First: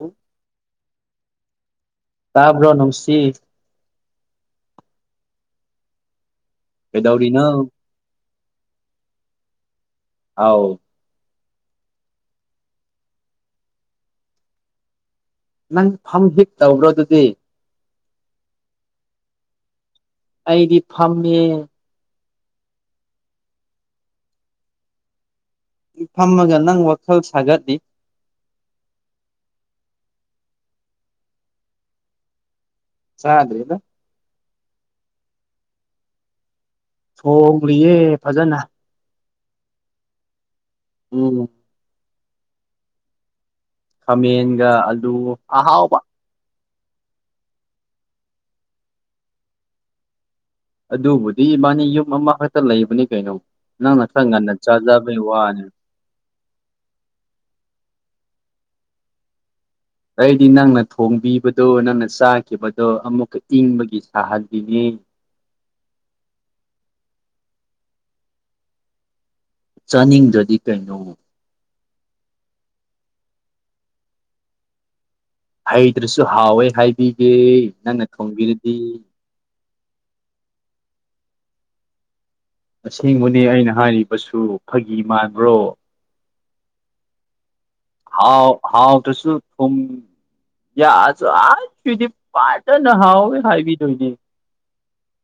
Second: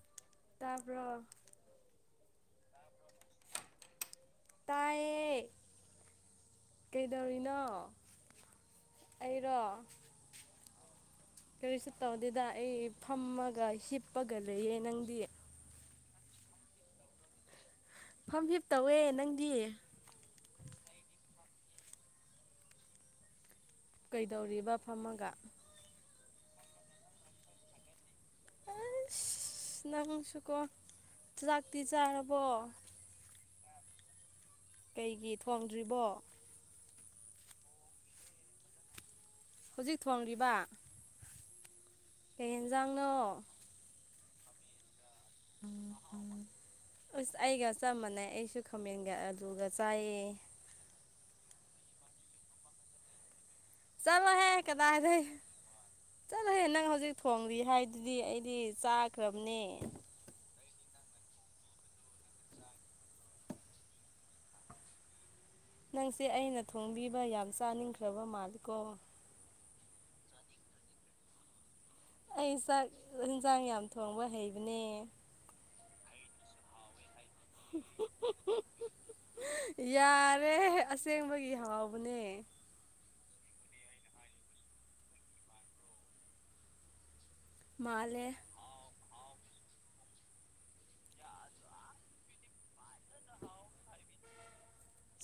INAUDIBLE ꯇꯥꯕ꯭ꯔꯣ ꯇꯥꯕ꯭ꯔꯣ ꯅꯨꯡꯁꯤ ꯇꯥꯏ ꯌꯦ ꯀꯩꯗꯧꯔꯤꯅꯣ ꯑꯩꯔꯣ ꯑꯥꯎ ꯀꯔꯤꯁꯨ ꯇꯧꯗꯦꯗ ꯑꯩ ꯐꯝꯃꯒ ꯍꯤꯞꯄꯒ ꯂꯩꯌꯦ ꯅꯪꯗꯤ ꯅꯪ ꯐꯝ ꯍꯤꯞ ꯇꯧꯕ꯭ꯔꯣ ꯑꯗꯨꯗꯤ ꯐꯝ ꯐꯤꯞ ꯇꯧꯋꯦ ꯅꯪꯗꯤ ꯑꯩꯗꯤ ꯐꯝꯃꯦ ꯀꯩꯗꯧꯔꯤꯕ ꯐꯝꯃꯒ ꯐꯝꯃꯒ ꯅꯪ ꯋꯥꯈꯜ ꯁꯥꯒꯠꯂꯤ ꯑꯩꯁ ꯅꯪꯁꯨꯀꯣ ꯆꯥꯛꯇꯤ ꯆꯥꯔꯕꯣ ꯆꯥꯗꯔ꯭ꯤꯗꯥ ꯀꯩꯒꯤ ꯊꯣꯡꯗ꯭ꯔꯤꯕꯣ ꯊꯣꯡꯂꯤꯌꯦ ꯐꯖꯅꯥ ꯍꯧꯖꯤꯛ ꯊꯣꯡꯂꯤꯕꯥ ꯎꯝ ꯀꯩ ꯍꯦꯟꯖꯥꯡꯅꯣ ꯈꯥꯃꯦꯟꯒꯥ ꯑꯂꯨ ꯑꯍꯥꯎꯕꯥ ꯑꯥꯁ ꯑꯩꯒ ꯆꯞ ꯃꯥꯟꯅꯩ ꯑꯩꯁꯨ ꯈꯥꯃꯦꯟꯒ ꯑꯂꯨꯒ ꯆꯥꯏꯌꯦ ꯑꯗꯨꯕꯨꯗꯤ ꯏꯕꯥꯅꯤ ꯌꯨꯝꯑꯃꯈꯛꯇ ꯂꯩꯕꯅꯤ ꯀꯩꯅꯣ ꯅꯪꯅ ꯈꯔ ꯆꯠꯂꯣꯍꯦ ꯉꯟꯅ ꯆꯥꯖꯕꯩ ꯀꯗꯥꯏꯗꯩ ꯋꯥꯅꯤ ꯆꯠꯂꯣꯍꯦ ꯅꯪꯍꯧꯖꯤꯛ ꯊꯣꯡꯂꯤ ꯍꯥꯏꯗꯨꯗꯤ ꯑꯩ ꯗꯤ ꯆꯥꯒ꯭ꯔꯕꯅꯦ ꯑꯩꯗꯤ ꯅꯪꯅ ꯊꯣꯡꯕꯤꯕꯗꯣ ꯅꯪꯅ ꯆꯥꯈꯤꯕꯗꯣ ꯑꯃꯨꯛꯀ ꯏꯪꯕꯒꯤ ꯁꯥꯍꯜꯂꯤꯅꯦ ꯅꯪꯁꯦ ꯑꯩꯅ ꯊꯣꯡꯕꯤꯕ ꯌꯥꯝ ꯆꯥꯅꯤꯡꯈ꯭ꯔꯕ ꯃꯥꯜꯂꯤꯀꯣ ꯆꯥꯅꯤꯡꯗ꯭ꯔꯗꯤ ꯀꯩꯅꯣ ꯑꯩ ꯆꯥꯛ ꯍꯦꯟꯖꯡ ꯌꯥꯝ ꯊꯣꯡꯕ ꯍꯩꯕꯅꯦ ꯍꯩꯇ꯭ꯔꯁꯨ ꯍꯥꯎꯋꯦ ꯍꯥꯏꯕꯤꯒꯦ ꯅꯪꯅ ꯊꯣꯡꯕꯤꯔꯗꯤ ꯌꯥꯔꯦ ꯑꯁꯦꯡꯕꯒꯤ ꯍꯥꯎꯕꯅꯦ ꯑꯁꯦꯡꯕꯅꯦ ꯑꯩꯅ ꯍꯥꯏꯔꯤꯕꯁꯨ ꯐꯥꯒꯤ ꯃꯥꯟꯕ꯭ꯔꯣ ꯃꯥꯜꯂꯦ ꯍꯥꯎ ꯍꯥꯎꯇ꯭ꯔꯁꯨ ꯊꯨꯝ ꯌꯥꯛꯑꯁꯨ ꯑꯁ ꯁꯤꯗꯤ ꯐꯖꯅ ꯍꯥꯎꯋꯦ ꯍꯥꯏꯕꯤꯗꯣꯏꯅꯤ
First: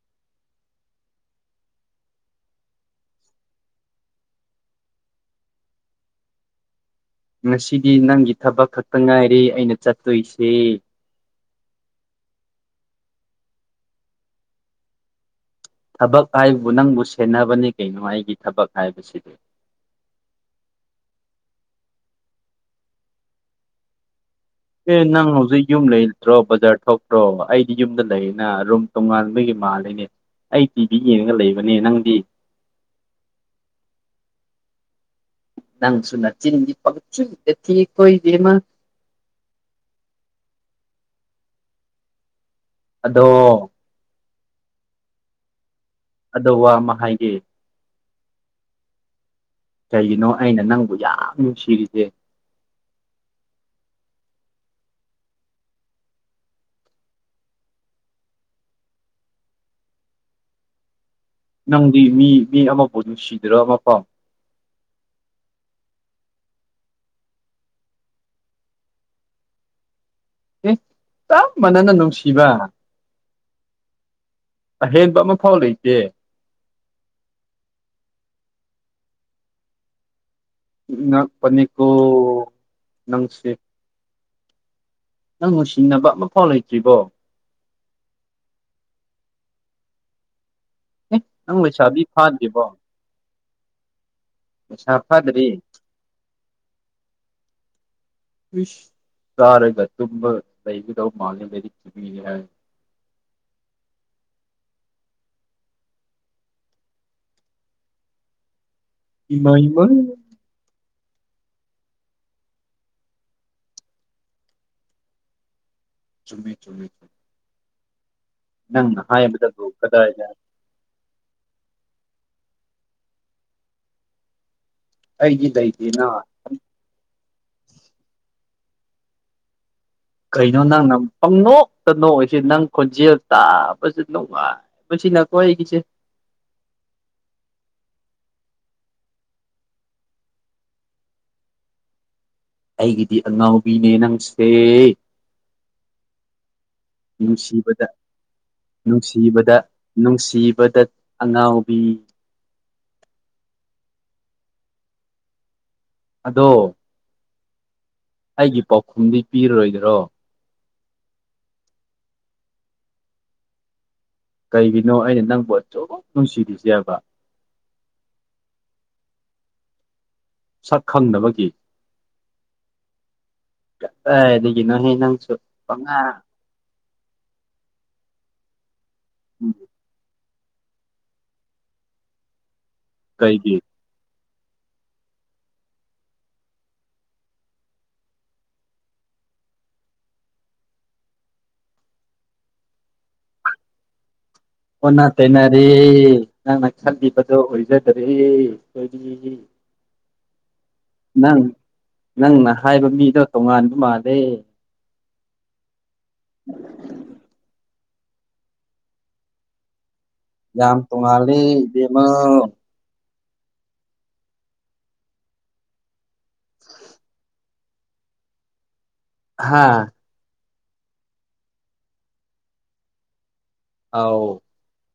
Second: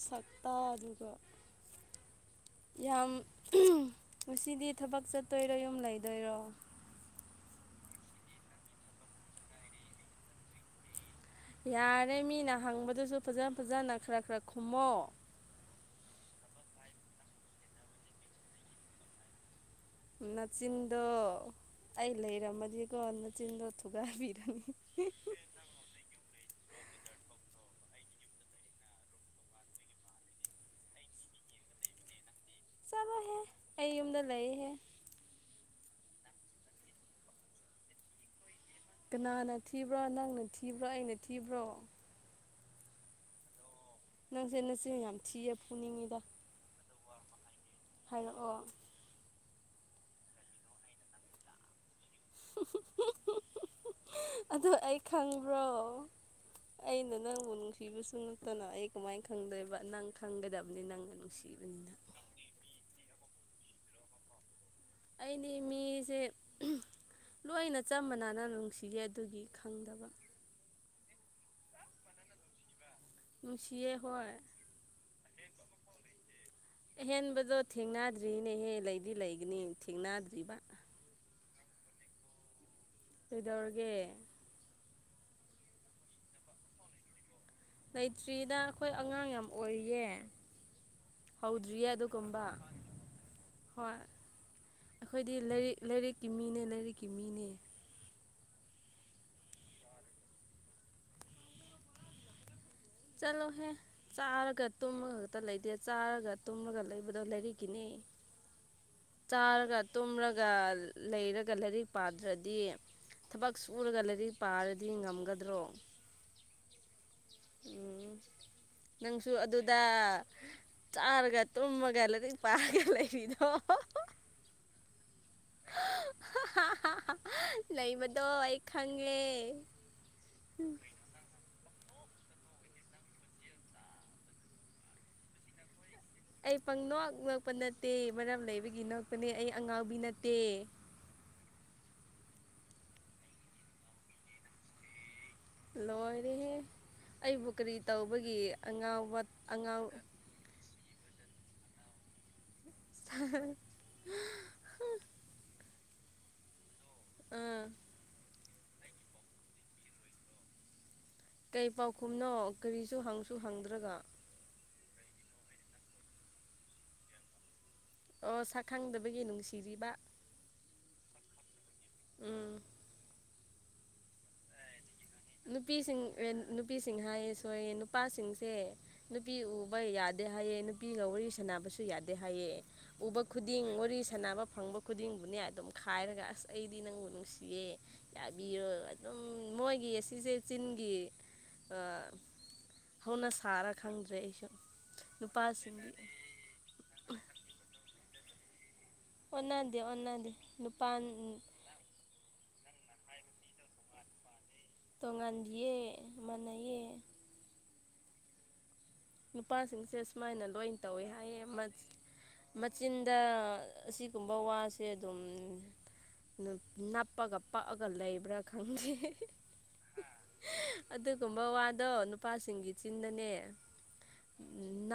ꯁꯛꯇ ꯗꯨꯒ ꯌꯥꯝ ꯉꯁꯤꯗꯤ ꯊꯕꯛ ꯆꯠꯇꯣꯏꯔꯣ ꯌꯨꯝ ꯂꯩꯗꯣꯏꯔꯣ ꯉꯁꯤꯗꯤ ꯅꯪꯒꯤ ꯊꯕꯛ ꯈꯛꯇꯪ ꯉꯥꯏꯔꯦ ꯑꯩꯅ ꯆꯠꯇꯣꯏꯁꯦ ꯌꯥꯔꯦ ꯃꯤꯅ ꯍꯪꯕꯗꯨꯁꯨ ꯐꯖ ꯐꯖꯅ ꯈꯔ ꯈꯔ ꯈꯨꯝꯃꯣ ꯊꯕꯛ ꯍꯥꯏꯕꯨ ꯅꯪꯕꯨ ꯁꯦꯟꯅꯕꯅꯦ ꯀꯩꯅꯣ ꯑꯩꯒꯤ ꯊꯕꯛ ꯍꯥꯏꯕꯁꯤꯗꯤ ꯅꯆꯤꯟꯗꯣ ꯑꯩ ꯂꯩꯔꯝꯃꯗꯤꯀꯣ ꯅꯆꯤꯟꯗꯣ ꯊꯨꯒꯥꯏꯕꯤ ꯑꯦ ꯅꯪ ꯍꯧꯖꯤꯛ ꯌꯨꯝ ꯂꯩꯇ꯭ꯔꯣ ꯕꯖꯥꯔ ꯊꯣꯛꯇ꯭ꯔꯣ ꯑꯩꯗꯤ ꯌꯨꯝꯗ ꯂꯩꯅ ꯔꯨꯝ ꯇꯣꯉꯟꯕꯒꯤ ꯃꯥꯜꯂꯤꯅꯦ ꯑꯩ ꯇꯤꯚꯤ ꯌꯦꯡꯉꯒ ꯂꯩꯕꯅꯦ ꯅꯪꯗꯤ ꯆꯂꯣꯍꯦ ꯑꯩ ꯌꯨꯝꯗ ꯂꯩꯍꯦ ꯅꯪꯁꯨ ꯅꯆꯤꯟꯗꯤ ꯄꯡꯊꯤꯗ ꯊꯤꯀꯣ ꯏꯕꯦꯝꯃ ꯀꯅꯥꯅ ꯊꯤꯕ꯭ꯔ ꯅꯪꯅ ꯊꯤꯕ꯭ꯔ ꯑꯩꯅ ꯊꯤꯕ꯭ꯔꯣ ꯑꯗꯣ ꯅꯪꯁꯦ ꯅꯆꯤꯟ ꯌꯥꯝ ꯊꯤꯌꯦ ꯐꯨꯅꯤꯡꯉꯤꯗ ꯑꯗ ꯋꯥ ꯑꯃ ꯍꯥꯏꯒꯦ ꯍꯥꯏꯔꯛꯑꯣ ꯀꯩꯒꯤꯅꯣ ꯑꯩꯅ ꯅꯪꯕꯨ ꯌꯥꯝ ꯅꯨꯡꯁꯤꯔꯤꯖꯦ ꯑꯗꯨ ꯑꯩ ꯈꯪꯕ꯭ꯔꯣ ꯑꯩꯅ ꯅꯪꯕꯨ ꯅꯨꯡꯁꯤꯕꯁꯨ ꯅꯠꯇꯅ ꯑꯩ ꯀꯃꯥꯏꯅ ꯈꯪꯗꯣꯏꯕ ꯅꯪ ꯈꯪꯒꯗꯕꯅꯤ ꯅꯪ ꯅꯪꯗꯤ ꯃꯤ ꯃꯤ ꯑꯃꯕꯨ ꯅꯨꯡꯁꯤꯗ꯭ꯔ [unintelligible] ꯑꯩꯗꯤ ꯃꯤꯖꯦ ꯑꯍꯝ ꯂꯣꯏꯅ ꯆꯞ ꯃꯟꯅꯅ ꯅꯨꯡꯁꯤꯒꯦ ꯑꯗꯨꯒꯤ ꯈꯪꯗꯕ ꯑꯦ ꯆꯞꯃꯥꯟꯅꯅ ꯅꯨꯡꯁꯤꯕ ꯅꯨꯡꯁꯤꯌꯦ ꯍꯣꯏ ꯑꯍꯦꯟꯕ ꯑꯃꯐꯥꯎ ꯂꯩꯇꯦ ꯑꯍꯦꯟꯕꯗꯣ ꯊꯦꯡꯅꯗ꯭ꯔꯤꯅꯦꯍꯦ ꯂꯩꯗꯤ ꯂꯩꯒꯅꯤ ꯊꯦꯡꯅꯗ꯭ꯔꯤꯕ ꯉꯛꯄꯅꯤꯀꯣ ꯅꯪꯁꯦ ꯀꯩꯗꯧꯔꯒꯦ ꯅꯪ ꯅꯨꯡꯁꯤꯅꯕ ꯑꯃꯐꯥꯎ ꯂꯩꯇ꯭ꯔꯤꯕꯣ ꯂꯩꯇ꯭ꯔꯤꯗ ꯑꯈꯣꯏ ꯑꯉꯥꯡ ꯌꯥꯝ ꯑꯣꯏꯔꯤꯌꯦ ꯑꯦ ꯅꯪ ꯍꯧꯗ꯭ꯔꯤꯌꯦ ꯂꯩꯁꯥꯕꯤ ꯑꯗꯨꯒꯨꯝꯕ ꯐꯥꯗ꯭ꯔꯤꯕꯣ ꯍꯣꯏ ꯂꯩꯁꯥ ꯑꯈꯣꯏꯗꯤ ꯐꯥꯗ꯭ꯔꯤ ꯂꯥꯏꯔꯤꯛ ꯂꯥꯏꯔꯤꯛꯀꯤ ꯃꯤꯅꯦ ꯂꯥꯏꯔꯤꯛꯀꯤ ꯃꯤꯅꯦ ꯏꯁ ꯆꯥꯔꯒ ꯇꯨꯝꯃꯒ ꯂꯩꯗꯧ ꯃꯥꯜꯂꯦ ꯂꯥꯏꯔꯤꯛꯀꯤ ꯃꯤꯅꯦ ꯍꯥꯏꯔ ꯆꯠꯂꯣꯍꯦ ꯆꯥꯔꯒ ꯇꯨꯝꯃꯒ ꯈꯛꯇ ꯂꯩꯇꯦ ꯆꯥꯔꯒ ꯇꯨꯝꯃꯒ ꯂꯩꯕꯗꯣ ꯂꯩꯔꯤꯛꯀꯤꯅꯦ ꯏꯃꯥ ꯆꯥꯔꯒ ꯏꯃꯥ ꯇꯨꯝꯔꯒ ꯂꯩꯔꯒ ꯂꯥꯏꯔꯤꯛ ꯄꯥꯗ꯭ꯔꯗꯤ ꯊꯕꯛ ꯁꯨꯨꯔꯒ ꯂꯥꯏꯔꯤꯛ ꯄꯥꯔꯗꯤ ꯉꯝꯒꯗ꯭ꯔꯣ ꯆꯨꯝꯃꯤ ꯆꯨꯝꯃꯤ ꯎꯝ ꯅꯪꯅ ꯅꯪꯁꯨ ꯍꯥꯏꯕꯗꯕꯨ ꯑꯗꯨꯗ ꯀꯗꯥꯏꯗ ꯆꯥꯔꯒ ꯇꯨꯝꯃꯒ ꯄꯔꯒ ꯂꯩꯔꯤꯗꯣ [unintelligible] ꯑꯩꯗꯤ ꯂꯩꯇꯦꯅ ꯂꯩꯕꯗꯣ ꯑꯩ ꯈꯪꯉꯦ ꯀꯩꯅꯩꯅꯣ ꯅꯪ ꯅ ꯄꯪꯅꯣꯛ ꯅꯣꯛꯁꯦ ꯅꯪ ꯈꯣꯟꯖꯦꯜ ꯇꯥꯕꯁꯦ ꯅꯨꯡꯉꯥꯏꯕ ꯁꯤꯅꯀꯣ ꯑꯩꯈꯣꯢꯒꯤꯁꯦ ꯑꯩ ꯄꯪꯅꯣꯛ ꯅꯣꯛꯄ ꯅꯠꯇꯦ ꯃꯔꯝ ꯂꯩꯕꯒꯤ ꯅꯣꯛꯄꯅꯦ ꯑꯩ ꯑꯉꯥꯎꯕꯤ ꯅꯠꯇꯦ [inaudible] ꯑꯩꯒꯤꯗꯤ ꯑꯉꯥꯎꯕꯤꯅꯦ ꯅꯪꯁꯦ ꯂꯣꯏꯔꯦꯍꯦ ꯑꯩꯕꯨ ꯀꯔꯤ ꯅꯨꯡꯁꯤꯕꯗ ꯇꯧꯕꯒꯤ ꯑꯉꯥꯎꯕ ꯅꯨꯡꯁꯤꯕꯗ ꯑꯉꯥꯎ ꯅꯨꯡꯁꯤꯕꯗ ꯑꯉꯥꯎꯕꯤ [unintelligible] ꯑꯗꯣ ꯎꯝ ꯑꯩꯒꯤ ꯄꯥꯎꯈꯨꯝꯗꯤ ꯄꯤꯔꯔꯣꯏꯗ꯭ꯔꯣ ꯀꯩ ꯄꯥꯎꯈꯨꯝꯅꯣ ꯀꯔꯤꯁꯨ ꯍꯪꯁꯨ ꯍꯪꯗ꯭ꯔꯒ ꯀꯩꯒꯤꯅꯣ ꯑꯩꯅ ꯅꯪꯕꯨ ꯑꯁꯨꯛ ꯅꯨꯡꯁꯤꯔꯤꯁꯦꯕ ꯑꯣ ꯁꯛꯈꯪꯗꯕꯒꯤ ꯅꯨꯡꯁꯤꯔꯤꯕ ꯁꯛ ꯈꯪꯗꯕꯒꯤ ꯎꯝ ꯀꯗꯥꯏꯗꯒꯤꯅꯣꯍꯦ ꯅꯪ ꯅꯨꯄꯤꯁꯤꯡ ꯅꯨꯄꯤꯁꯤꯡ ꯍꯥꯏꯌꯦ ꯁꯣꯏꯌꯦ ꯅꯨꯄꯥꯁꯤꯡꯁꯦ ꯅꯨꯄꯤ ꯎꯕ ꯌꯥꯗꯦ ꯍꯥꯏꯑ ꯅꯨꯄꯤꯒ ꯋꯥꯔꯤ ꯁꯅꯕꯁꯨ ꯌꯥꯗꯦ ꯍꯥꯏꯑ ꯎꯕ ꯀꯩꯒꯤ ꯈꯨꯗꯤꯡ ꯋꯥꯔꯤ ꯁꯥꯟꯅꯕ ꯐꯪꯕ ꯈꯨꯗꯤꯡꯕꯨꯅꯦ ꯑꯗꯨꯝ ꯈꯥꯏꯔꯒ ꯑꯁ ꯑꯩꯗꯤ ꯅꯪꯕꯨ ꯅꯨꯡꯁꯤꯌꯦ ꯌꯥꯕꯤꯔꯣ ꯑꯗꯨꯝ ꯃꯣꯏꯒꯤ ꯑꯁ ꯁꯤꯁꯦ ꯆꯤꯟꯒꯤ ꯑꯥ ꯍꯧꯅ ꯁꯥꯔ ꯈꯪꯗ꯭ꯔꯦ ꯑꯩ ꯁꯨ ꯑꯣꯟꯅ ꯇꯩꯅꯔꯦ ꯅꯪꯅ ꯈꯟꯂꯤꯕꯗꯨ ꯑꯣꯏꯖꯗꯔꯦ ꯑꯩꯈꯣꯏꯗꯤ ꯑꯣꯗꯦ ꯑꯣꯟꯗꯦ ꯅꯨꯄꯥꯥꯟ ꯅꯪ ꯅꯪꯅ ꯍꯥꯏꯕ ꯃꯤꯗꯣ ꯇꯣꯉꯥꯟꯕ ꯃꯥꯜꯂꯦ ꯇꯣꯡꯉꯥꯟꯗꯤꯌꯦ ꯃꯟꯅꯩꯌꯦ ꯅꯨꯄꯥꯁꯤꯡꯁꯦ ꯁꯨꯃꯥꯏꯅ ꯂꯣꯏ ꯌꯥꯝ ꯇꯧꯋꯦ ꯇꯣꯡꯉꯥꯜꯂꯦ ꯍꯥꯏꯌꯦ ꯏꯕꯦꯝꯃ ꯃꯆꯤꯟ ꯗ ꯑꯁꯤꯒꯨꯝꯕ ꯋꯥꯁꯦ ꯑꯗꯨꯝ ꯅꯞꯄꯒ ꯄꯛꯑꯒ ꯂꯩꯕ꯭ꯔꯥ ꯈꯪꯗꯦ ꯍꯥꯥ ꯑꯗꯨꯒꯨꯝꯕ ꯋꯥꯗꯣ ꯅꯨꯄꯥꯁꯤꯡꯒꯤ ꯆꯤꯟꯗꯅꯦ ꯑꯧ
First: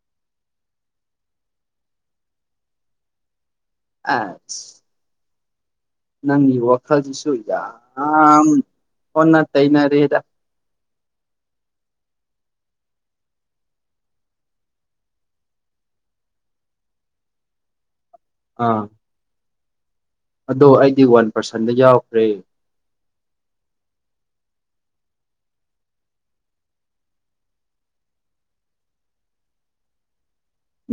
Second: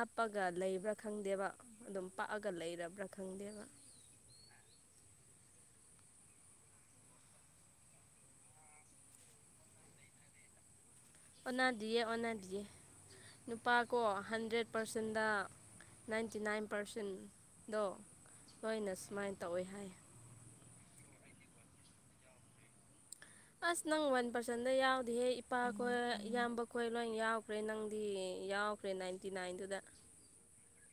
ꯄꯛꯑꯒ ꯂꯩꯕ꯭ꯔꯥ ꯈꯪꯗꯦꯕ ꯑꯗꯨꯝ ꯄꯥꯛꯑꯒ ꯂꯩꯔꯕ꯭ꯔꯥ ꯈꯪꯗꯦꯕ ꯑꯥꯁ ꯅꯪꯒꯤ ꯋꯥꯈꯜꯗꯨꯁꯨ ꯌꯥꯝ ꯑꯣꯟꯅ ꯇꯩꯅꯔꯦꯗ ꯑꯣꯟꯗꯤꯌꯦ ꯑꯣꯟꯅꯗꯤꯌꯦ ꯅꯨꯄꯥꯀꯣ ꯍꯟꯗ꯭ꯔꯦꯠ ꯄꯥꯔꯁꯦꯟꯗ ꯅꯥꯏꯟꯇꯤ ꯅꯥꯏꯟ ꯄꯥꯔꯁꯦꯟꯗꯣ ꯑꯥ ꯂꯣꯏꯅ ꯁꯨꯃꯥꯏꯅ ꯇꯧꯋꯦ ꯍꯥꯏ ꯑꯗꯣ ꯑꯩꯗꯤ ꯋꯥꯟ ꯄꯥꯔꯁꯟꯗ ꯌꯥꯎꯈ꯭ꯔꯦ ꯑꯁ ꯅꯪ ꯋꯥꯟ ꯄꯥꯔꯁꯟꯗ ꯌꯥꯎꯗꯤꯍꯦ ꯏꯄꯥꯈꯣꯏ ꯏꯌꯥꯝꯕ ꯈꯣꯏ ꯂꯣꯏ ꯌꯥꯎꯈ꯭ꯔꯦ ꯅꯪꯗꯤ ꯌꯥꯎꯈ꯭ꯔꯦ ꯅꯥꯏꯟꯇꯤ ꯅꯥꯏꯟꯗꯨꯗ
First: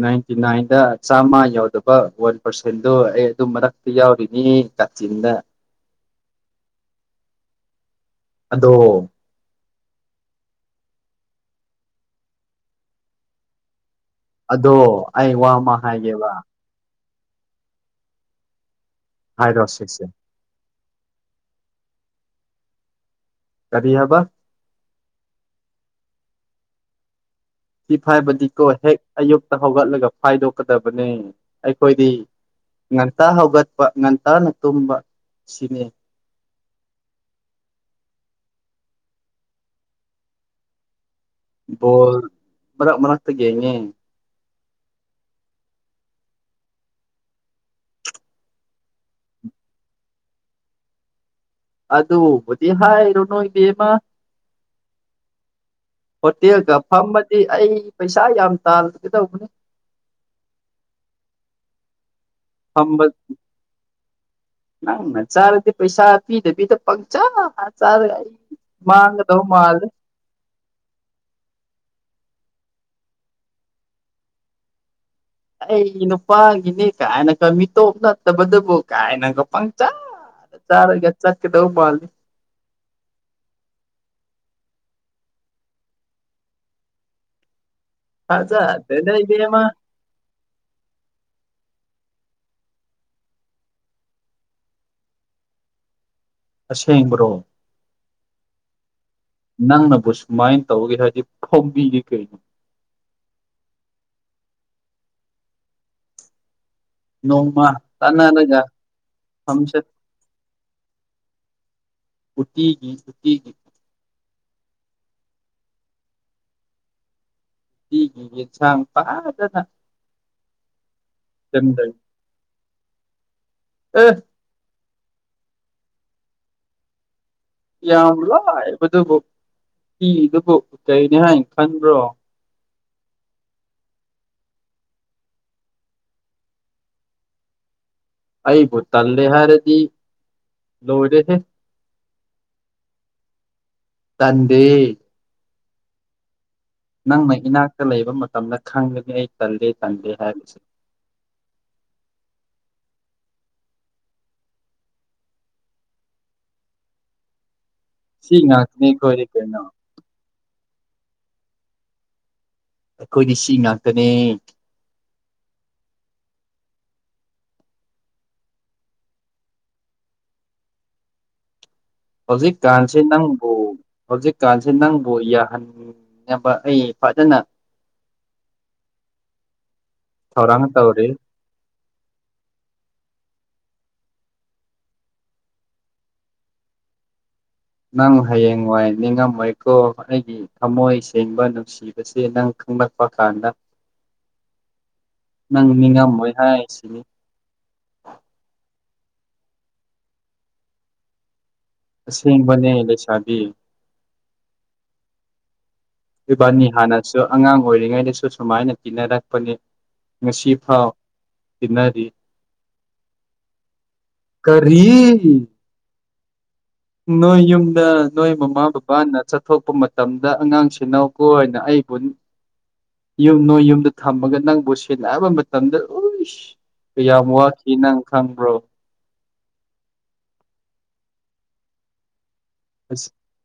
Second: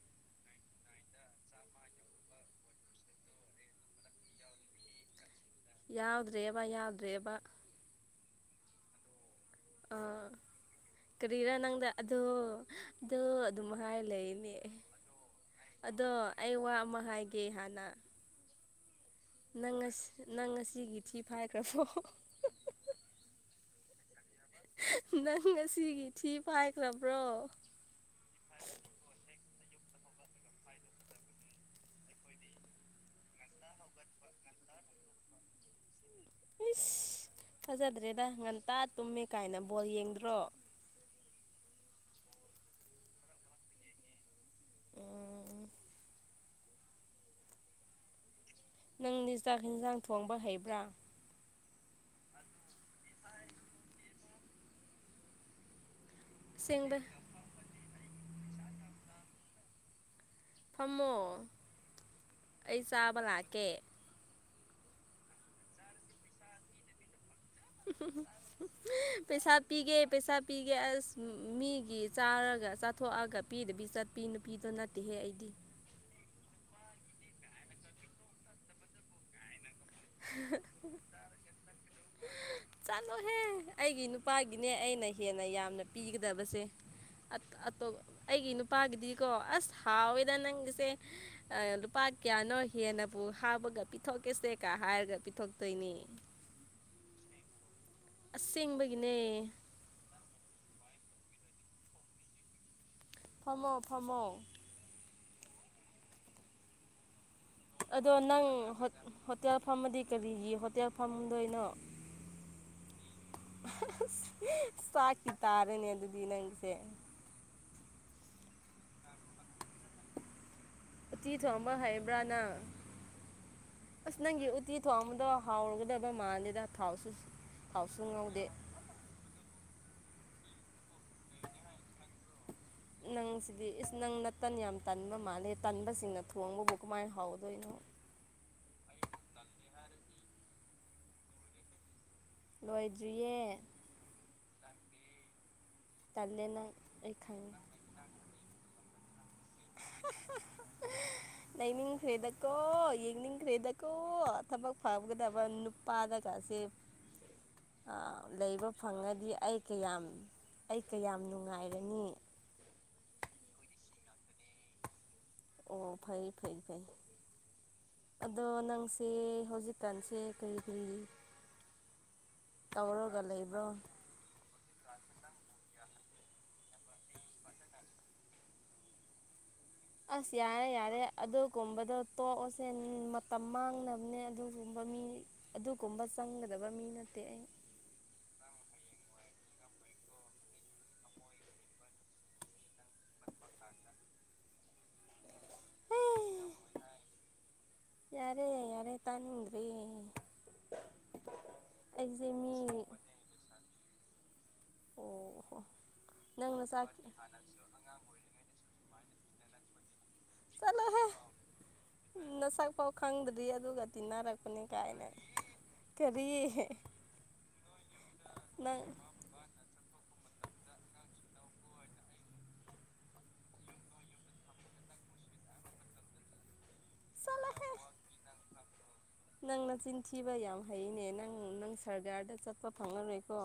ꯅꯥꯏꯟꯇꯤ ꯅꯥꯏꯟꯗ ꯆꯥꯝꯃ ꯌꯥꯎꯗꯕ ꯋꯥꯟ ꯄꯔꯁꯦꯟꯠꯗꯣ ꯑꯩ ꯑꯗꯨ ꯃꯔꯛꯇ ꯌꯥꯎꯔꯤꯅꯤ ꯀꯥꯆꯤꯟ ꯗ ꯌꯥꯎꯗ꯭ꯔꯦꯕ ꯌꯥꯎꯗ꯭ꯔꯦꯕ ꯑꯗꯣ ꯑ ꯀꯔꯤꯔꯥ ꯅꯪꯗ ꯑꯗꯣ ꯑꯗꯣ ꯑꯗꯨꯝꯃ ꯥꯍꯥꯏꯔ ꯂꯩꯌꯦꯅꯦ ꯑꯗꯣ ꯑꯩ ꯋꯥ ꯑꯃ ꯑꯗꯣ ꯍꯥꯏꯒꯦꯕ ꯑꯩ ꯋꯥ ꯑꯃ ꯍꯥꯏꯒꯦ ꯍꯥꯟꯅ ꯍꯥꯏꯔꯣ ꯅꯪ ꯁꯤꯁꯦ ꯉꯁꯤ ꯅꯪ ꯉꯁꯤꯒꯤ ꯊꯤ ꯐꯥꯏꯈ꯭ꯔꯕꯣ ꯀꯔꯤ ꯍꯥꯏꯕ ꯅꯪ ꯉꯁꯤꯒꯤ ꯊꯤ ꯐꯥꯏꯈ꯭ꯂꯕ꯭ꯔꯣ ꯊꯤ ꯐꯥꯏꯕꯗꯤꯀꯣ ꯍꯦꯛ ꯑꯌꯨꯛꯇ ꯍꯧꯒꯠꯂꯒ ꯐꯥꯏꯗꯣꯛꯀꯗꯕꯅꯦ ꯑꯩꯈꯣꯏꯗꯤ ꯉꯟꯇꯥ ꯍꯧꯒꯠꯄ ꯉꯟꯇꯥꯅ ꯇꯨꯝꯕ ꯁꯤꯅꯤ ꯍꯩꯁ ꯊꯥꯖꯗ꯭ꯔꯦꯗ ꯉꯟꯇꯥ ꯇꯨꯝꯃꯦ ꯀꯥꯏꯅ ꯕꯣꯜ ꯌꯦꯡꯗ꯭ꯔꯣ ꯕꯣꯜ ꯃꯔꯛ ꯃꯔꯛꯇ ꯌꯦꯡꯉꯦ ꯅꯪꯗꯤ ꯆꯥꯛ ꯢꯟꯖꯥꯡ ꯊꯣꯡꯕ ꯍꯩꯕ꯭ꯔꯥ ꯑꯗꯨꯕꯨꯗꯤ ꯍꯥꯏꯔꯨꯅꯨ ꯏꯕꯦꯝꯃ ꯍꯣꯇꯦꯜꯒ ꯑꯁꯦꯡꯕ ꯐꯝꯃꯗꯤ ꯑꯩ ꯄꯩꯁꯥ ꯌꯥꯝ ꯇꯥꯟꯒꯗꯧꯕꯅꯤ ꯐꯝꯃꯣ ꯑꯩ ꯐꯝꯕ ꯆꯥꯕ ꯂꯥꯛꯀꯦ ꯅꯪꯅ ꯆꯥꯔꯗꯤ ꯄꯩꯁꯥ ꯄꯤꯗꯕꯤꯗ ꯄꯛꯆꯥ ꯄꯩꯁꯥ ꯃꯥꯜꯂꯦ ꯄꯤꯒꯦ ꯄꯩꯁꯥ ꯄꯤꯒꯦ ꯑꯁ ꯃꯤꯒꯤ ꯆꯥꯔꯒ ꯆꯥꯊꯣꯛꯑꯒ ꯄꯤꯗꯕꯤ ꯆꯠꯄꯤ ꯅꯨꯄꯤꯗꯣ ꯅꯠ ꯑꯩ ꯅꯨꯄꯥꯒꯤꯅꯤ ꯀꯥꯏꯅꯀ ꯃꯤꯇꯣꯞ ꯅꯠꯇꯕꯗꯕꯨ ꯀꯥꯏꯅꯒ ꯄꯪ ꯆꯥ ꯆꯥꯔꯒ ꯆꯠꯀꯗꯧꯕ ꯃꯥꯜꯂꯤ ꯆꯠꯂꯣꯍꯦ ꯑꯩꯒꯤ ꯅꯨꯄꯥꯒꯤꯅꯦ ꯑꯩꯅ ꯍꯦꯟꯅ ꯌꯥꯝꯅ ꯄꯤꯒꯗꯕꯁꯦ ꯑꯠ ꯑꯠ ꯇꯣꯕ ꯑꯩꯒꯤ ꯊꯥꯖꯗꯦꯗ ꯅꯨꯄꯥꯒꯤꯗꯤꯀꯣ ꯏꯕꯦꯝꯃ ꯑꯁ ꯍꯥꯎꯋꯦꯗ ꯅꯪꯒꯤꯁꯦ ꯑ ꯂꯨꯞ ꯄꯥ ꯀ꯭ꯌꯥꯅꯣ ꯍꯦꯟꯅꯕꯨ ꯍꯥꯞꯄꯒ ꯄꯤꯊꯣꯛꯀꯦꯁꯦ ꯀ ꯍꯥꯏꯔꯒ ꯄꯤꯊꯣꯛꯇꯣꯏꯅꯤ ꯑꯁꯦꯡꯕꯔꯣ ꯑꯁꯦꯡꯕꯩ ꯅꯪꯅꯕꯨ ꯁꯨꯃꯥꯏꯟ ꯇꯧꯒꯦ ꯍꯥꯏꯔꯗꯤ ꯐꯣꯝꯕꯤꯒꯤ ꯀꯩꯅꯣ ꯐꯝꯃꯣ ꯐꯝꯃꯣ ꯅꯣꯡꯃ ꯑꯗꯣ ꯅꯪ ꯇꯥꯟꯅꯔꯒ ꯍꯣꯠ ꯍꯣꯇꯦꯜ ꯐꯝꯆꯠ ꯐꯝꯃꯗꯤ ꯀꯔꯤꯒꯤ ꯍꯣꯇꯦꯜ ꯐꯝꯗꯣꯏꯅꯣ ꯎꯇꯤꯒꯤ ꯎꯇꯤꯒꯤ ꯆꯥꯛꯀꯤ ꯇꯥꯔꯅꯦ ꯑꯗꯨꯗꯤ ꯅꯪꯒꯤꯁꯦ ꯎꯇꯤꯒꯤ ꯌꯦꯟꯁꯥꯡ ꯐꯖꯅ ꯎꯇꯤ ꯊꯣꯡꯕ ꯁꯦꯝꯗꯣꯏꯅꯤ ꯍꯩꯕ꯭ꯔꯥ ꯅꯪ ꯑꯦ ꯑꯁ ꯅꯪꯒꯤ ꯎꯇꯤ ꯊꯣꯡꯕꯗꯣ ꯍꯥꯎꯒꯗꯕ ꯃꯥꯗꯦꯗ ꯊꯥꯎꯁꯨ ꯊꯥꯎꯁꯨ ꯌꯥꯝ ꯉꯧꯗꯦ ꯂꯥꯏꯕꯗꯨꯕꯨ ꯇꯤꯗꯕꯨ ꯎꯆꯩꯅꯦ ꯍꯥꯏꯟ ꯈꯟꯕ꯭ꯔꯣ ꯅꯪ ꯅꯪꯁꯤꯗꯤ ꯏꯁ ꯅꯪ ꯅꯠꯇꯟ ꯌꯥꯝ ꯇꯟꯕ ꯃꯥꯜꯂꯦ ꯇꯟꯕꯁꯤꯡꯅ ꯊꯣꯡꯕꯕꯨ ꯀꯃꯥꯏꯟ ꯍꯥꯎꯒꯗꯣꯏꯅꯣ ꯑꯩꯕꯨ ꯇꯜꯂꯦ ꯍꯥꯏꯔꯗꯤ ꯂꯣꯏꯔꯦꯍꯦ ꯂꯣꯏꯗ꯭ꯔꯤꯌꯦ ꯇꯟꯗꯦ ꯇꯜꯂꯦ ꯅꯪ ꯑꯩ ꯅꯪꯅ ꯈꯪꯉꯦ ꯏꯅꯥꯛꯇ ꯂꯩꯕ ꯃꯇꯝꯗ ꯈꯪꯒꯅꯤ ꯑꯩ ꯇꯜꯂꯦ ꯇꯜꯂꯦ ꯍꯥꯏꯕꯁꯦ [unintelligible] ꯂꯩꯅꯤꯡ ꯈ꯭ꯔꯦꯗꯀꯣ ꯌꯦꯡꯅꯤꯡ ꯈ꯭ꯔꯦꯗꯀꯣ ꯀꯣ ꯊꯕꯛ ꯐꯒꯗꯕ ꯅꯨꯄꯥꯗꯒꯥꯁꯦ ꯁꯤ ꯂꯩꯕ ꯉꯥꯛꯇꯅꯤ ꯑꯩꯈꯣꯏꯗꯤ ꯐꯪꯉꯗꯤ ꯑꯩ ꯀꯩꯅꯣ ꯀꯌꯥꯝ ꯑꯩ ꯀꯌꯥꯝ ꯅꯨꯡꯉꯥꯏꯔꯅꯤ ꯑꯩꯈꯣꯏꯗꯤ ꯁꯤ ꯉꯥꯛꯇꯅꯦ ꯑꯣ ꯐꯩ ꯐꯩ ꯐꯩ ꯑꯗꯣ ꯅꯪꯁꯦ ꯍꯧꯖꯤꯛꯀꯥꯟꯁꯦ ꯀꯔꯤ ꯀꯔꯤ ꯍꯧꯖꯤꯛꯀꯥꯟꯁꯦ ꯇꯧꯔꯒ ꯅꯪꯕꯨ ꯂꯩꯕ꯭ꯔꯣ ꯍꯧꯖꯤꯛꯀꯥꯟꯁꯦ ꯅꯪꯕꯨ ꯌꯥꯍꯟ ꯅꯕ ꯑꯩ ꯐꯖꯅ ꯑꯁ ꯊꯧꯔꯥꯡ ꯌꯥꯔꯦ ꯌꯥꯔꯦ ꯇꯧꯔꯤ ꯑꯗꯨꯒꯨꯝꯕꯗꯣ ꯇꯣꯛꯑꯁꯦ ꯃꯇꯝ ꯃꯥꯡꯅꯕꯅꯦ ꯑꯗꯨꯒꯨꯝꯕ ꯃꯤ ꯑꯗꯨꯒꯨꯝꯕ ꯆꯪꯒꯗꯕ ꯃꯤ ꯅꯠꯇꯦ ꯑꯩ ꯅꯪ ꯍꯌꯦꯡꯋꯥꯏ ꯅꯤꯡꯉꯝꯃꯣꯏꯀꯣ ꯑꯩꯒꯤ ꯊꯝꯃꯣꯏ ꯁꯦꯡꯕ ꯅꯨꯡꯁꯤꯕꯁꯦ ꯅꯪ ꯈꯪꯂꯛꯄ ꯀꯥꯟꯗ [inaudible] ꯅꯪ ꯅꯤꯡꯉꯝꯃꯣꯏ ꯍꯥꯏꯁꯤꯅꯤ ꯇꯅꯤꯗ꯭ꯔꯦ ꯑꯁꯦꯡꯕꯅꯦ ꯂꯩꯁꯕꯤ ꯑꯣ ꯍꯣ ꯅꯪ ꯏꯕꯥꯅꯤ ꯅꯆꯥ ꯍꯥꯟꯅꯁꯨ ꯑꯉꯥꯡ ꯑꯣꯏꯔꯤꯉꯩꯗꯁꯨ ꯁꯨꯃꯥꯏꯅ ꯇꯤꯟꯅꯔꯛ ꯄꯅꯦ ꯉꯁꯤ ꯐꯥꯎ ꯎ ꯇꯤꯟꯅꯔꯤ ꯅꯁꯛ ꯐꯥꯎ ꯈꯪꯗ꯭ꯔꯤ ꯑꯗꯨꯒ ꯇꯤꯟꯅꯔꯛꯄꯅꯤ ꯀꯥꯏꯅ ꯀꯔꯤ ꯀꯔꯤ ꯅꯣꯏ ꯌꯨꯝꯗ ꯅꯣꯏ ꯃꯃꯥ ꯅꯪ ꯕꯕꯥꯅ ꯆꯠꯊꯣꯛꯄ ꯃꯇꯝ ꯑꯗ ꯑꯉꯥꯡꯁꯤꯅꯧ ꯀꯣ ꯅ ꯑꯩꯕꯨ ꯌꯨꯝ ꯅꯣꯏ ꯌꯨꯝꯗ ꯊꯝꯃꯒ ꯅꯪꯕꯨ ꯁꯦꯜꯅꯕ ꯃꯇꯝꯗ ꯎꯏꯁ ꯀꯌꯥꯝ ꯆꯠꯂꯣꯍꯦ ꯋꯥꯈꯤ ꯅꯪ ꯈꯪꯕ꯭ꯔꯣ ꯅꯪ ꯅꯆꯤꯟꯊꯤꯕ ꯌꯥꯝ ꯍꯩꯅꯦ ꯅꯪ ꯅꯪ ꯁꯔꯀꯥꯔꯗ ꯑꯁ ꯐꯪꯉꯔꯣꯏꯀꯣ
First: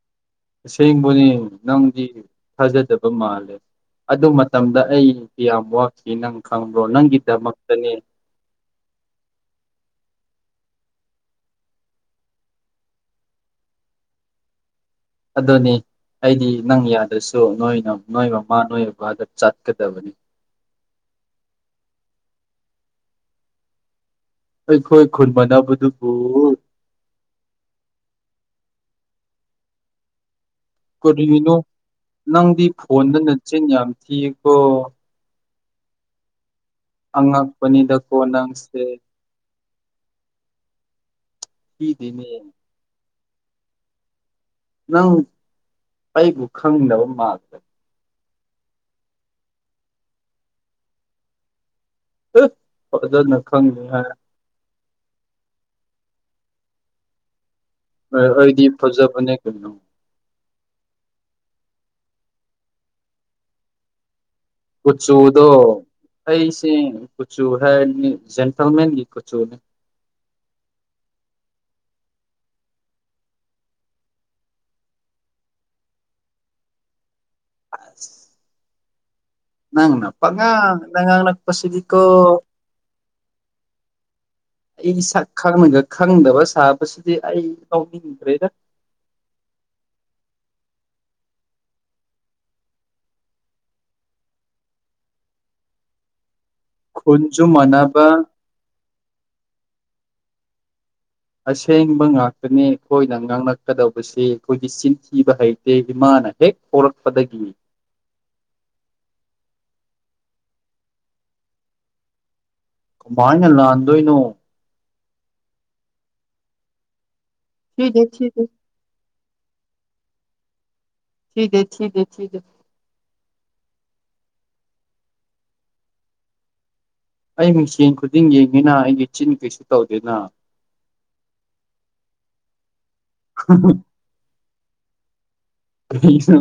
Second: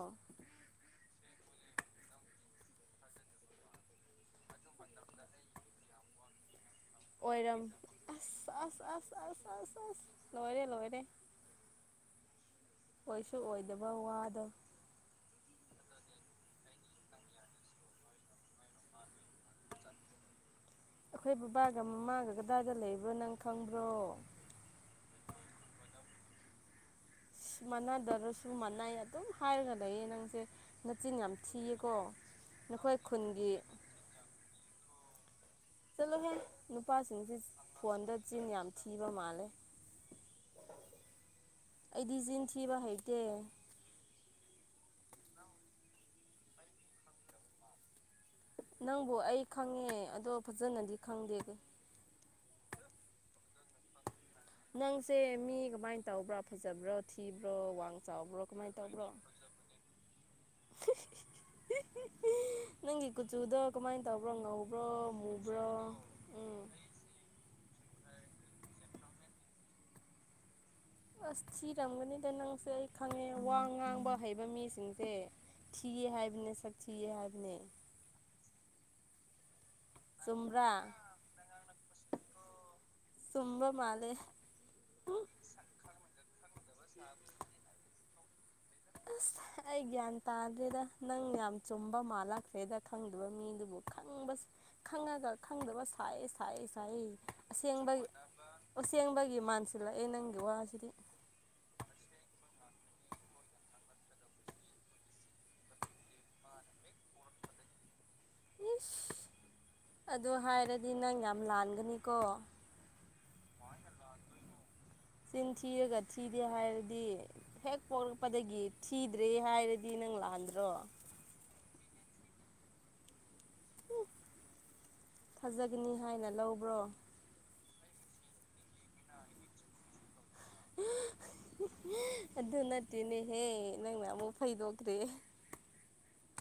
ꯑꯁꯦꯡꯕꯅꯦ ꯅꯪꯗꯤ ꯊꯥꯖꯗꯕ ꯃꯥꯜꯂꯦ ꯑꯗꯨ ꯃꯇꯝꯗ ꯑꯩꯗꯤ ꯌꯥꯝ ꯋꯥꯈꯤ ꯅꯪ ꯈꯪꯕ꯭ꯔꯣ ꯑꯣꯏꯔꯝ ꯅꯪꯒꯤꯗꯃꯛꯇꯅꯦ ꯑꯁ ꯑꯁ ꯑꯁ ꯑꯁ ꯑꯁ ꯑꯁ ꯂꯣꯏꯔꯦ ꯂꯣꯏꯔꯦ ꯑꯣꯏꯁꯨ ꯑꯣꯏꯗꯕ ꯋꯥꯗꯣ ꯑꯗꯨꯅꯤ ꯑꯩꯗꯤ ꯅꯪ ꯌꯥꯗꯁꯨ ꯅꯣꯏꯅ ꯅꯣꯏꯃ ꯃꯥꯗꯣ ꯑꯩ ꯅꯨꯄꯥꯗ ꯆꯠꯀꯗꯕꯅꯤ ꯃꯥꯥꯒ ꯀꯗꯥꯏꯗ ꯂꯩꯕ꯭ꯔꯣ ꯅꯪ ꯈꯪꯕ꯭ꯔꯣ ꯑꯩꯈꯣꯏ ꯈꯨꯟ ꯃꯅꯨꯕꯗꯨꯕꯨ ꯃꯥꯟꯅꯗ꯭ꯔꯁꯨ ꯃꯥꯟꯅꯩ ꯑꯗꯨꯝ ꯍꯥꯏꯔꯒ ꯂꯩꯌꯦ ꯅꯪꯁꯦ ꯅꯆꯤꯟ ꯌꯥꯝ ꯀꯔꯤꯅꯣ ꯊꯤꯌꯦꯀꯣ ꯅꯪꯗꯤ ꯅꯈꯣꯏ ꯈꯨꯟꯒꯤ ꯐꯣꯟꯗꯅꯆꯤꯟ ꯌꯥꯝ ꯊꯤꯌꯦꯀꯣ ꯆꯠꯂꯣꯍꯦꯟ ꯅꯨꯄꯥꯁꯤꯡꯁꯤ ꯐꯣꯟꯗ ꯑꯉꯛꯄꯅꯤꯗꯀꯣ ꯆꯤꯟ ꯌꯥꯝ ꯅꯪꯁꯦ ꯊꯤꯕ ꯃꯥꯜꯂꯦ ꯑꯩꯗꯤ ꯊꯤꯗꯤꯅꯦ ꯆꯤꯟ ꯊꯤꯕ ꯍꯩꯇꯦ ꯅꯪ ꯑꯩꯕꯨ ꯈꯪꯗꯕ ꯃꯥꯜꯂꯦ ꯅꯪꯕꯨ ꯑꯩ ꯈꯪꯉꯦ ꯑꯗꯣ ꯐꯖꯅꯗꯤ ꯈꯪꯗꯦ ꯑꯗꯨ ꯑꯦ ꯐꯖꯅꯥ ꯈꯪꯗꯦ ꯍꯥꯏ ꯅꯪꯁꯦ ꯃꯤ ꯀꯃꯥꯏꯅ ꯇꯧꯕ꯭ꯔꯥ ꯐꯖꯕ꯭ꯔꯣ ꯊꯤꯕꯥ ꯑꯦ ꯑꯩꯗꯤ ꯐꯖꯕꯅꯦ ꯀꯩꯅꯣ [unintelligible] ꯅꯪꯒꯤ ꯀꯨꯆꯨꯗꯣ ꯀꯃꯥꯏꯅ ꯇꯧ ꯀꯨꯆꯨꯗꯣ ꯎꯝ ꯑꯩꯁꯦ ꯀꯨꯆꯨ ꯍꯥꯏꯔꯗꯤ ꯖꯦꯟꯇꯜꯃꯦꯟꯒꯤ ꯀꯨꯆꯨꯅꯦ ꯑꯁ ꯊꯤꯔꯝꯒꯅꯤꯗ ꯅꯪꯁꯦ ꯑꯩ ꯈꯪꯉꯦ ꯋꯥ ꯉꯥꯡꯕ ꯍꯩꯕ ꯃꯤꯁꯤꯡꯁꯦ ꯊꯤꯌꯦ ꯍꯥꯏꯕꯅꯦ ꯁꯛꯊꯤꯌꯦ ꯍꯥꯏꯕꯅꯦ ꯑꯁ ꯅꯪꯅ ꯆꯨꯝꯕ꯭ꯔꯥ ꯄꯡꯉꯥꯡꯗ ꯉꯥꯡꯂꯛꯄꯁꯤꯗꯤꯀꯣ ꯆꯨꯝꯕ ꯃꯥꯜꯂꯦ ꯑꯩ ꯁꯛ ꯈꯪꯂꯒꯥ ꯈꯪꯗꯕ ꯁꯥꯕꯁꯤꯗꯤ ꯑꯩ ꯀꯥꯎꯅꯤꯡ ꯀꯔꯤꯔ ꯑꯁ ꯑꯩ ꯒ꯭ꯌꯥꯟ ꯇꯥꯗ꯭ꯔꯦꯗ ꯅꯪ ꯌꯥꯝ ꯆꯨꯝꯕ ꯃꯥꯜꯂꯈ꯭ꯔꯦꯗ ꯈꯪꯗꯕ ꯃꯤꯗꯨꯕꯨ ꯈꯪꯕ ꯈꯪꯉꯒ ꯈꯪꯗꯕ ꯁꯥꯏꯁꯦ ꯁꯥꯌꯦ ꯁꯥꯌꯦ ꯈꯨꯟꯁꯨ ꯑꯁꯦꯡꯕꯒꯤ ꯃꯥꯟꯅꯕ ꯑꯁꯦꯡꯕꯒꯤ ꯃꯥꯟꯁꯤꯜꯂꯛꯑꯦ ꯅꯪꯒꯤ ꯋꯥꯁꯤꯗꯤ ꯑꯁꯦꯡꯕ ꯉꯥꯛꯇꯅꯦ ꯑꯩꯈꯣꯏꯅ ꯉꯥꯡꯂꯛꯀꯗꯧꯕꯁꯦ ꯑꯩꯈꯣꯏꯒꯤ ꯆꯤꯟꯊꯤꯕ ꯍꯩꯇꯦ ꯏꯃꯥ ꯍꯦꯛ ꯄꯣꯛꯂꯛꯄꯗꯒꯤ [inaudible] ꯏꯁ ꯑꯗꯨ ꯍꯥꯏꯔꯗꯤ ꯅꯪ ꯌꯥꯝ ꯂꯥꯟꯒꯅꯤꯀꯣ ꯀꯃꯥꯏꯅ ꯂꯥꯟꯗꯣꯏꯅꯣ ꯆꯤꯟ ꯊꯤꯔꯒ ꯊꯤꯗꯦ ꯍꯥꯏꯔꯗꯤ ꯍꯦꯛ ꯊꯤꯗꯦ ꯊꯤꯗꯦ ꯄꯣꯛꯂꯛꯄꯗꯒꯤ ꯊꯤ ꯗ꯭ꯔꯤ ꯍꯥꯏꯔꯗꯤ ꯅꯪ ꯂꯥꯟꯗ꯭ꯔꯣ ꯊꯤꯗꯦ ꯊꯤꯗꯦ ꯊꯤꯗꯦ ꯊꯥꯖꯒꯅꯤ ꯍꯥꯏꯅ ꯂꯧꯕ꯭ꯔꯣ ꯑꯩ ꯃꯤꯡꯁꯦꯟ ꯈꯨꯗꯤꯡ ꯌꯦꯡꯉꯤꯅ ꯑꯩꯗꯤ ꯆꯤꯟ ꯀꯩꯁꯨ ꯇꯧꯗꯦꯅ ꯑꯗꯨ ꯅꯠꯇꯦꯅꯦꯍꯦ ꯅꯪꯅ ꯑꯃꯨꯛ ꯐꯩꯗꯣꯛꯇꯦ ꯀꯩꯅꯣ